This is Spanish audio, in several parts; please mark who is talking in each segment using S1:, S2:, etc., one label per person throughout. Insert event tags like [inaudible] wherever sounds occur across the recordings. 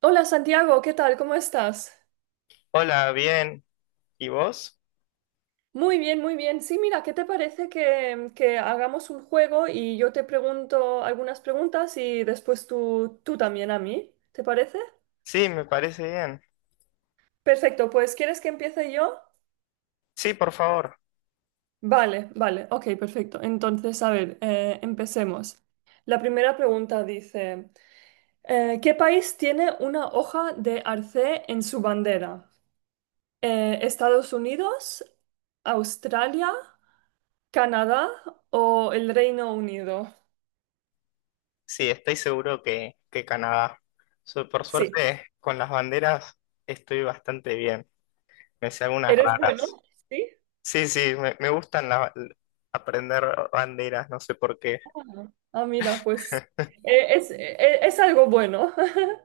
S1: Hola Santiago, ¿qué tal? ¿Cómo estás?
S2: Hola, bien. ¿Y vos?
S1: Muy bien, muy bien. Sí, mira, ¿qué te parece que hagamos un juego y yo te pregunto algunas preguntas y después tú también a mí? ¿Te parece?
S2: Sí, me parece bien.
S1: Perfecto, pues ¿quieres que empiece yo?
S2: Sí, por favor.
S1: Vale, vale, ok, perfecto. Entonces, a ver, empecemos. La primera pregunta dice, ¿qué país tiene una hoja de arce en su bandera? ¿Estados Unidos? ¿Australia? ¿Canadá o el Reino Unido?
S2: Sí, estoy seguro que Canadá. Por
S1: Sí.
S2: suerte, con las banderas estoy bastante bien. Me sé algunas
S1: ¿Eres bueno?
S2: raras.
S1: Sí.
S2: Sí, sí, me gustan aprender banderas, no sé por qué.
S1: Ah, ah, mira, pues es algo bueno. [laughs]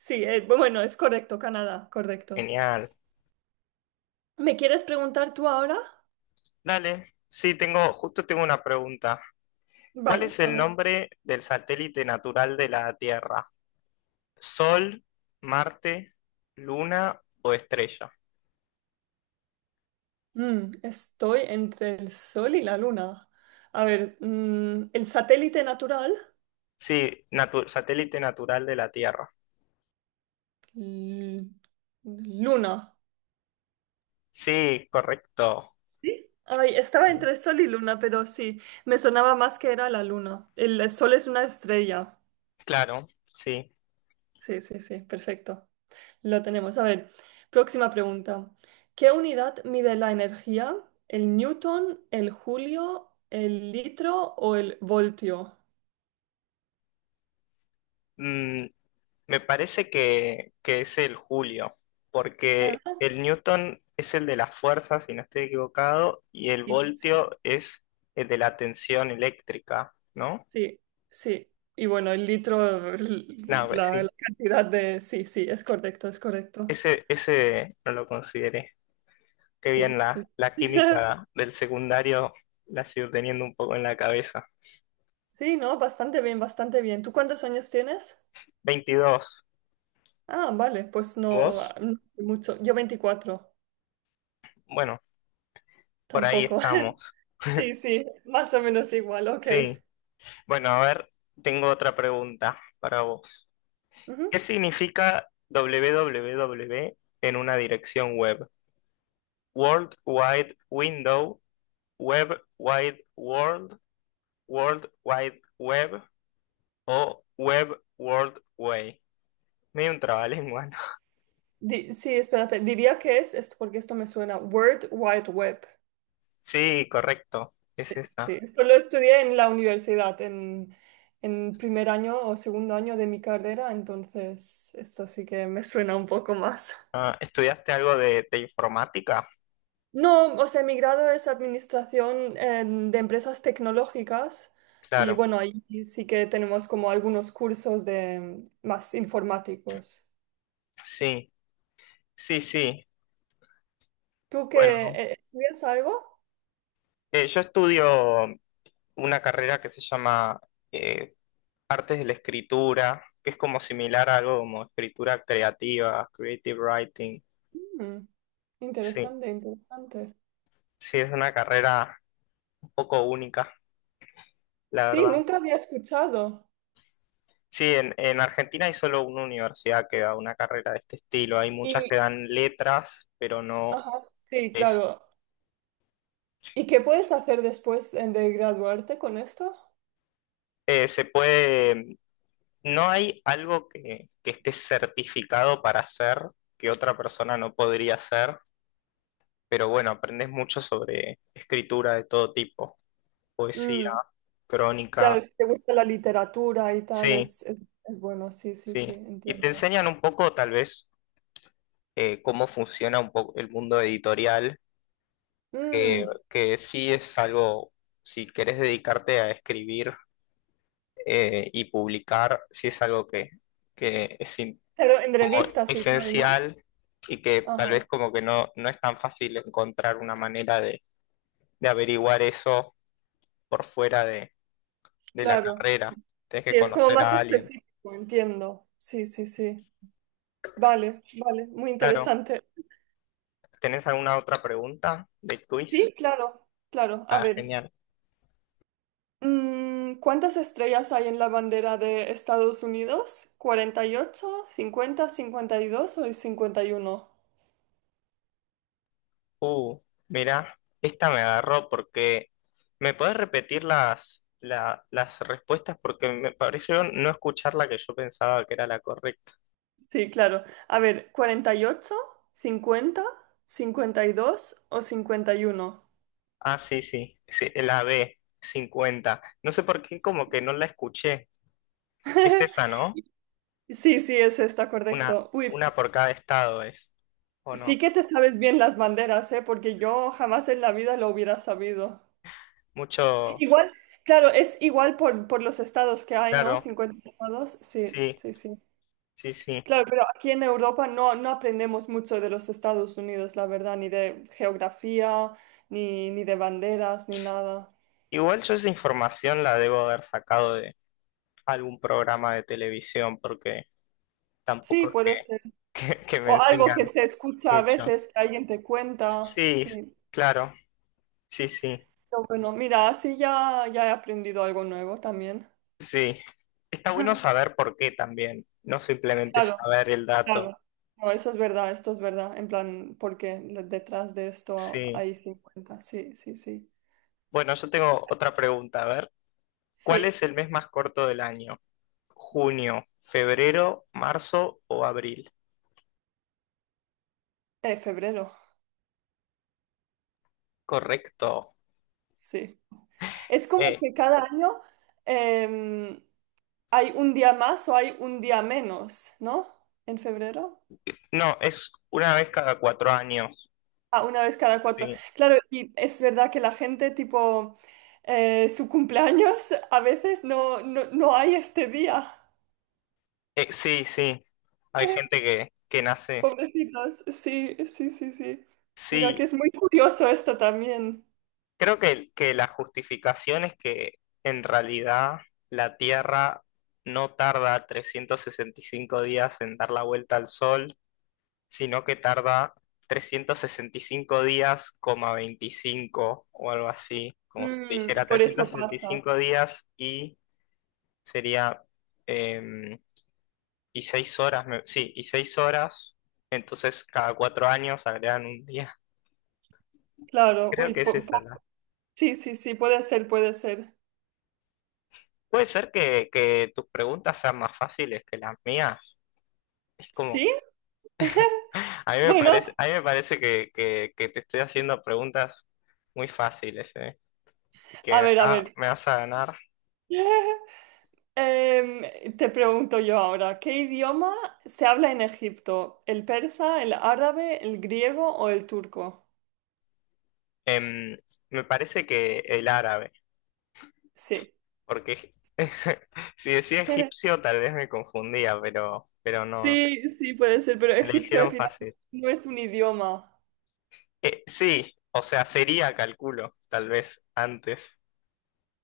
S1: Sí, bueno, es correcto, Canadá, correcto.
S2: Genial.
S1: ¿Me quieres preguntar tú ahora?
S2: Dale. Sí, justo tengo una pregunta. ¿Cuál
S1: Vale,
S2: es
S1: a
S2: el
S1: ver.
S2: nombre del satélite natural de la Tierra? ¿Sol, Marte, Luna o estrella?
S1: Estoy entre el Sol y la Luna. A ver, el satélite natural,
S2: Sí, satélite natural de la Tierra.
S1: l- Luna.
S2: Sí, correcto.
S1: ¿Sí? Ay, estaba entre Sol y Luna, pero sí, me sonaba más que era la Luna. El Sol es una estrella.
S2: Claro, sí.
S1: Sí, sí, sí, perfecto. Lo tenemos. A ver, próxima pregunta. ¿Qué unidad mide la energía? ¿El newton, el julio, el litro o el voltio?
S2: Mm, me parece que es el julio,
S1: Ah,
S2: porque el Newton es el de las fuerzas, si no estoy equivocado, y el
S1: sí,
S2: voltio es el de la tensión eléctrica, ¿no?
S1: sí, sí. Y bueno, el litro,
S2: No, pues sí.
S1: la cantidad de. Sí, sí, es correcto, es correcto.
S2: Ese no lo consideré. Qué
S1: Sí,
S2: bien, la,
S1: sí.
S2: la química
S1: [laughs]
S2: del secundario la sigo teniendo un poco en la cabeza.
S1: Sí, ¿no? Bastante bien, bastante bien. ¿Tú cuántos años tienes?
S2: 22.
S1: Ah, vale, pues no,
S2: ¿Vos?
S1: no mucho. Yo 24,
S2: Bueno, por ahí
S1: tampoco. [laughs]
S2: estamos.
S1: Sí, sí, más o menos igual, ok.
S2: Sí. Bueno, a ver, tengo otra pregunta para vos. ¿Qué
S1: Ujú.
S2: significa www en una dirección web? World Wide Window, Web Wide World, World Wide Web o Web World Way. Medio un trabalengua, ¿no?
S1: Sí, espérate, diría que es, esto, porque esto me suena, World Wide Web.
S2: [laughs] Sí, correcto. Es
S1: Sí, sí,
S2: esa.
S1: esto lo estudié en la universidad, en, primer año o segundo año de mi carrera, entonces esto sí que me suena un poco más.
S2: Ah, ¿estudiaste algo de informática?
S1: No, o sea, mi grado es administración de empresas tecnológicas y
S2: Claro.
S1: bueno, ahí sí que tenemos como algunos cursos de más informáticos.
S2: Sí, sí, sí.
S1: ¿Tú
S2: Bueno,
S1: que estudias algo?
S2: yo estudio una carrera que se llama eh, Artes de la Escritura, que es como similar a algo como escritura creativa, creative writing.
S1: Mm.
S2: Sí,
S1: Interesante, interesante.
S2: sí, es una carrera un poco única, la
S1: Sí,
S2: verdad.
S1: nunca había escuchado.
S2: Sí, en Argentina hay solo una universidad que da una carrera de este estilo. Hay muchas
S1: Y,
S2: que dan letras, pero no
S1: ajá, sí,
S2: es.
S1: claro. ¿Y qué puedes hacer después de graduarte con esto?
S2: Se puede, no hay algo que esté certificado para hacer que otra persona no podría hacer. Pero bueno, aprendes mucho sobre escritura de todo tipo, poesía,
S1: Mm, claro,
S2: crónica,
S1: si te gusta la literatura y tal,
S2: sí,
S1: es bueno, sí, sí,
S2: sí.
S1: sí,
S2: Y te
S1: entiendo.
S2: enseñan un poco, tal vez, cómo funciona un poco el mundo editorial, que,
S1: Mm,
S2: que sí es algo, si querés dedicarte a escribir y publicar, sí es algo que es
S1: pero en
S2: como
S1: revistas y tal, ¿no?
S2: esencial, y que tal vez
S1: Ajá.
S2: como que no es tan fácil encontrar una manera de averiguar eso por fuera de la
S1: Claro.
S2: carrera. Tienes
S1: Sí,
S2: que
S1: es como
S2: conocer
S1: más
S2: a alguien.
S1: específico, entiendo. Sí, sí, sí. Vale, vale, muy
S2: Claro.
S1: interesante.
S2: ¿Tenés alguna otra pregunta de
S1: Sí,
S2: quiz?
S1: claro, claro. A
S2: Ah,
S1: ver,
S2: genial.
S1: ¿cuántas estrellas hay en la bandera de Estados Unidos? Cuarenta y ocho, 50, 52 o 51.
S2: Uh, mira, esta me agarró porque. ¿Me podés repetir las respuestas? Porque me pareció no escuchar la que yo pensaba que era la correcta.
S1: Sí, claro. A ver, 48, 50, cincuenta y dos o 51.
S2: Ah, sí, sí. Sí, la B, 50. No sé por qué como que no la escuché. Es esa,
S1: [laughs]
S2: ¿no?
S1: Sí, sí, es esta,
S2: Una,
S1: correcto. Uy,
S2: una por cada estado es. ¿O no?
S1: sí que te sabes bien las banderas, ¿eh? Porque yo jamás en la vida lo hubiera sabido.
S2: Mucho.
S1: Igual, claro, es igual por los estados que hay, ¿no?
S2: Claro.
S1: 50 estados, sí,
S2: Sí,
S1: sí, sí.
S2: sí, sí.
S1: Claro, pero aquí en Europa no, no aprendemos mucho de los Estados Unidos, la verdad, ni de geografía, ni, ni de banderas, ni nada.
S2: Igual yo esa información la debo haber sacado de algún programa de televisión, porque
S1: Sí,
S2: tampoco
S1: puede
S2: es
S1: ser.
S2: [laughs] que me
S1: O algo que
S2: enseñan
S1: se escucha a
S2: mucho.
S1: veces, que alguien te cuenta,
S2: Sí,
S1: sí.
S2: claro, sí, sí,
S1: Pero bueno, mira, así ya, ya he aprendido algo nuevo también.
S2: sí. Está bueno
S1: [laughs]
S2: saber por qué también, no simplemente
S1: Claro.
S2: saber el dato.
S1: Claro, no, eso es verdad, esto es verdad, en plan, porque detrás de esto
S2: Sí.
S1: hay 50, sí, sí, sí.
S2: Bueno, yo tengo otra pregunta. A ver, ¿cuál
S1: Sí,
S2: es el mes más corto del año? ¿Junio, febrero, marzo o abril?
S1: febrero,
S2: Correcto.
S1: sí. Es como
S2: Eh,
S1: que cada año em, hay un día más o hay un día menos, ¿no? En febrero.
S2: no, es una vez cada 4 años.
S1: Ah, una vez cada cuatro.
S2: Sí.
S1: Claro, y es verdad que la gente, tipo, su cumpleaños, a veces no, no, no hay este día.
S2: Sí, sí, hay
S1: [laughs]
S2: gente que nace.
S1: Pobrecitos, sí, sí, sí, sí. Mira que
S2: Sí,
S1: es muy curioso esto también.
S2: creo que la justificación es que en realidad la Tierra no tarda 365 días en dar la vuelta al Sol, sino que tarda 365 días, coma 25 o algo así, como si te
S1: Y
S2: dijera
S1: por eso
S2: trescientos sesenta y
S1: pasa.
S2: cinco días y sería em, y 6 horas, sí, y 6 horas, entonces cada 4 años agregan un día.
S1: Claro,
S2: Creo
S1: uy,
S2: que es esa la.
S1: sí, sí, sí, puede ser, puede ser.
S2: Puede ser que tus preguntas sean más fáciles que las mías. Es como,
S1: ¿Sí?
S2: [laughs] a mí me
S1: Bueno,
S2: parece, a mí me parece que te estoy haciendo preguntas muy fáciles, ¿eh? Que
S1: a ver, a
S2: acá
S1: ver.
S2: me vas a ganar.
S1: [laughs] Te pregunto yo ahora, ¿qué idioma se habla en Egipto? ¿El persa, el árabe, el griego o el turco?
S2: Em, me parece que el árabe,
S1: Sí.
S2: porque [laughs] si decía
S1: [laughs]
S2: egipcio tal vez me confundía, pero no,
S1: Sí, sí, puede ser, pero
S2: me la
S1: egipcio al
S2: hicieron
S1: final
S2: fácil.
S1: no es un idioma.
S2: Sí, o sea, sería, calculo, tal vez antes,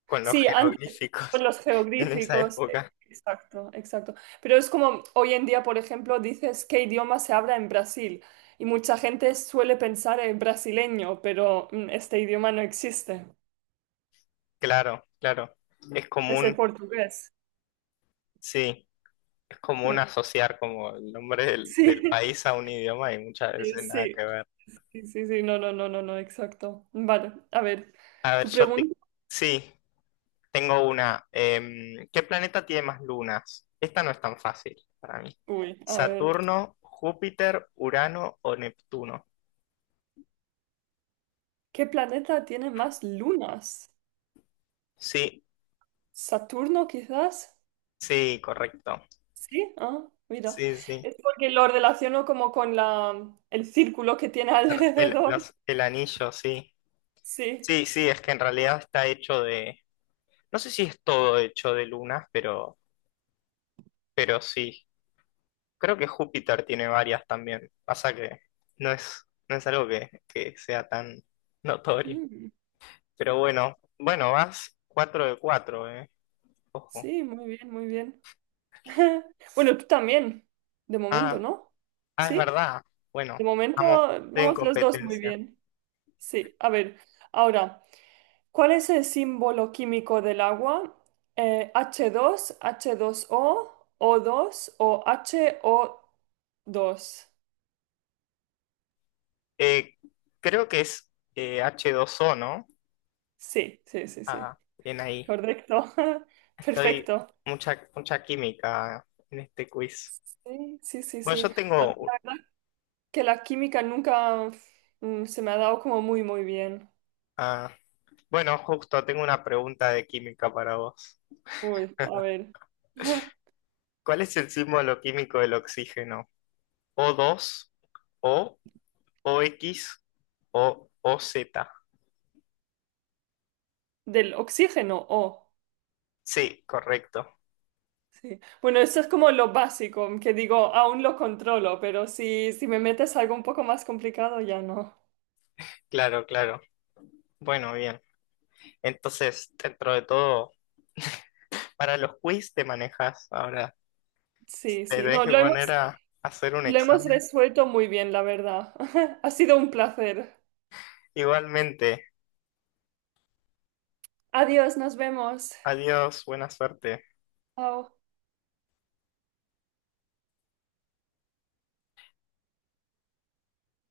S2: con los
S1: Sí, antes, por
S2: jeroglíficos
S1: los
S2: [laughs] en esa
S1: geográficos,
S2: época.
S1: exacto, exacto. Pero es como hoy en día, por ejemplo, dices qué idioma se habla en Brasil y mucha gente suele pensar en brasileño, pero este idioma no existe,
S2: Claro, claro. Es
S1: es el
S2: común,
S1: portugués.
S2: sí, es común
S1: Mm.
S2: asociar como el nombre del,
S1: Sí,
S2: del país a un idioma y muchas
S1: [laughs]
S2: veces nada
S1: sí,
S2: que ver.
S1: sí, sí, sí, no, no, no, no, no, exacto. Vale, a ver,
S2: A ver,
S1: tu
S2: yo te.
S1: pregunta,
S2: Sí, tengo una. ¿Qué planeta tiene más lunas? Esta no es tan fácil para mí.
S1: uy, a ver,
S2: ¿Saturno, Júpiter, Urano o Neptuno?
S1: ¿qué planeta tiene más lunas?
S2: Sí,
S1: ¿Saturno quizás?
S2: sí, correcto.
S1: Sí, ah, mira.
S2: Sí, sí.
S1: Es porque lo relaciono como con el círculo que tiene [laughs]
S2: Pero
S1: alrededor.
S2: el anillo, sí.
S1: Sí.
S2: Sí, sí, es que en realidad está hecho de. No sé si es todo hecho de lunas, pero sí. Creo que Júpiter tiene varias también. Pasa que no es algo que sea tan notorio.
S1: Mm,
S2: Pero bueno, bueno, vas 4 de cuatro, eh. Ojo.
S1: sí, muy bien, muy bien. [laughs] Bueno, tú también, de momento,
S2: Ah,
S1: ¿no?
S2: ah, es
S1: Sí,
S2: verdad. Bueno,
S1: de momento
S2: estamos en
S1: vamos los dos muy
S2: competencia.
S1: bien. Sí, a ver, ahora, ¿cuál es el símbolo químico del agua? H dos, H2O, dos o dos, o H O dos.
S2: Eh, creo que es H2O, ¿no?
S1: Sí, sí, sí, sí.
S2: Ah, bien ahí.
S1: Correcto. [laughs]
S2: Estoy
S1: Perfecto.
S2: mucha, mucha química en este quiz.
S1: Sí, sí, sí,
S2: Bueno,
S1: sí.
S2: yo
S1: A mí
S2: tengo,
S1: la verdad que la química nunca se me ha dado como muy, muy bien.
S2: ah, bueno, justo tengo una pregunta de química para vos.
S1: Uy, a ver. [laughs]
S2: ¿Cuál es el símbolo químico del oxígeno? O2, O, OX o OZ.
S1: Del oxígeno, oh.
S2: Sí, correcto.
S1: Sí. Bueno, eso es como lo básico, que digo, aún lo controlo, pero si me metes algo un poco más complicado, ya no.
S2: Claro, claro. Bueno, bien. Entonces, dentro de todo, para los quiz te manejas ahora.
S1: Sí,
S2: Te
S1: sí,
S2: tenés
S1: no,
S2: que poner a hacer un
S1: lo hemos
S2: examen.
S1: resuelto muy bien, la verdad. [laughs] Ha sido un placer.
S2: Igualmente.
S1: Adiós, nos vemos.
S2: Adiós, buena suerte.
S1: Chao.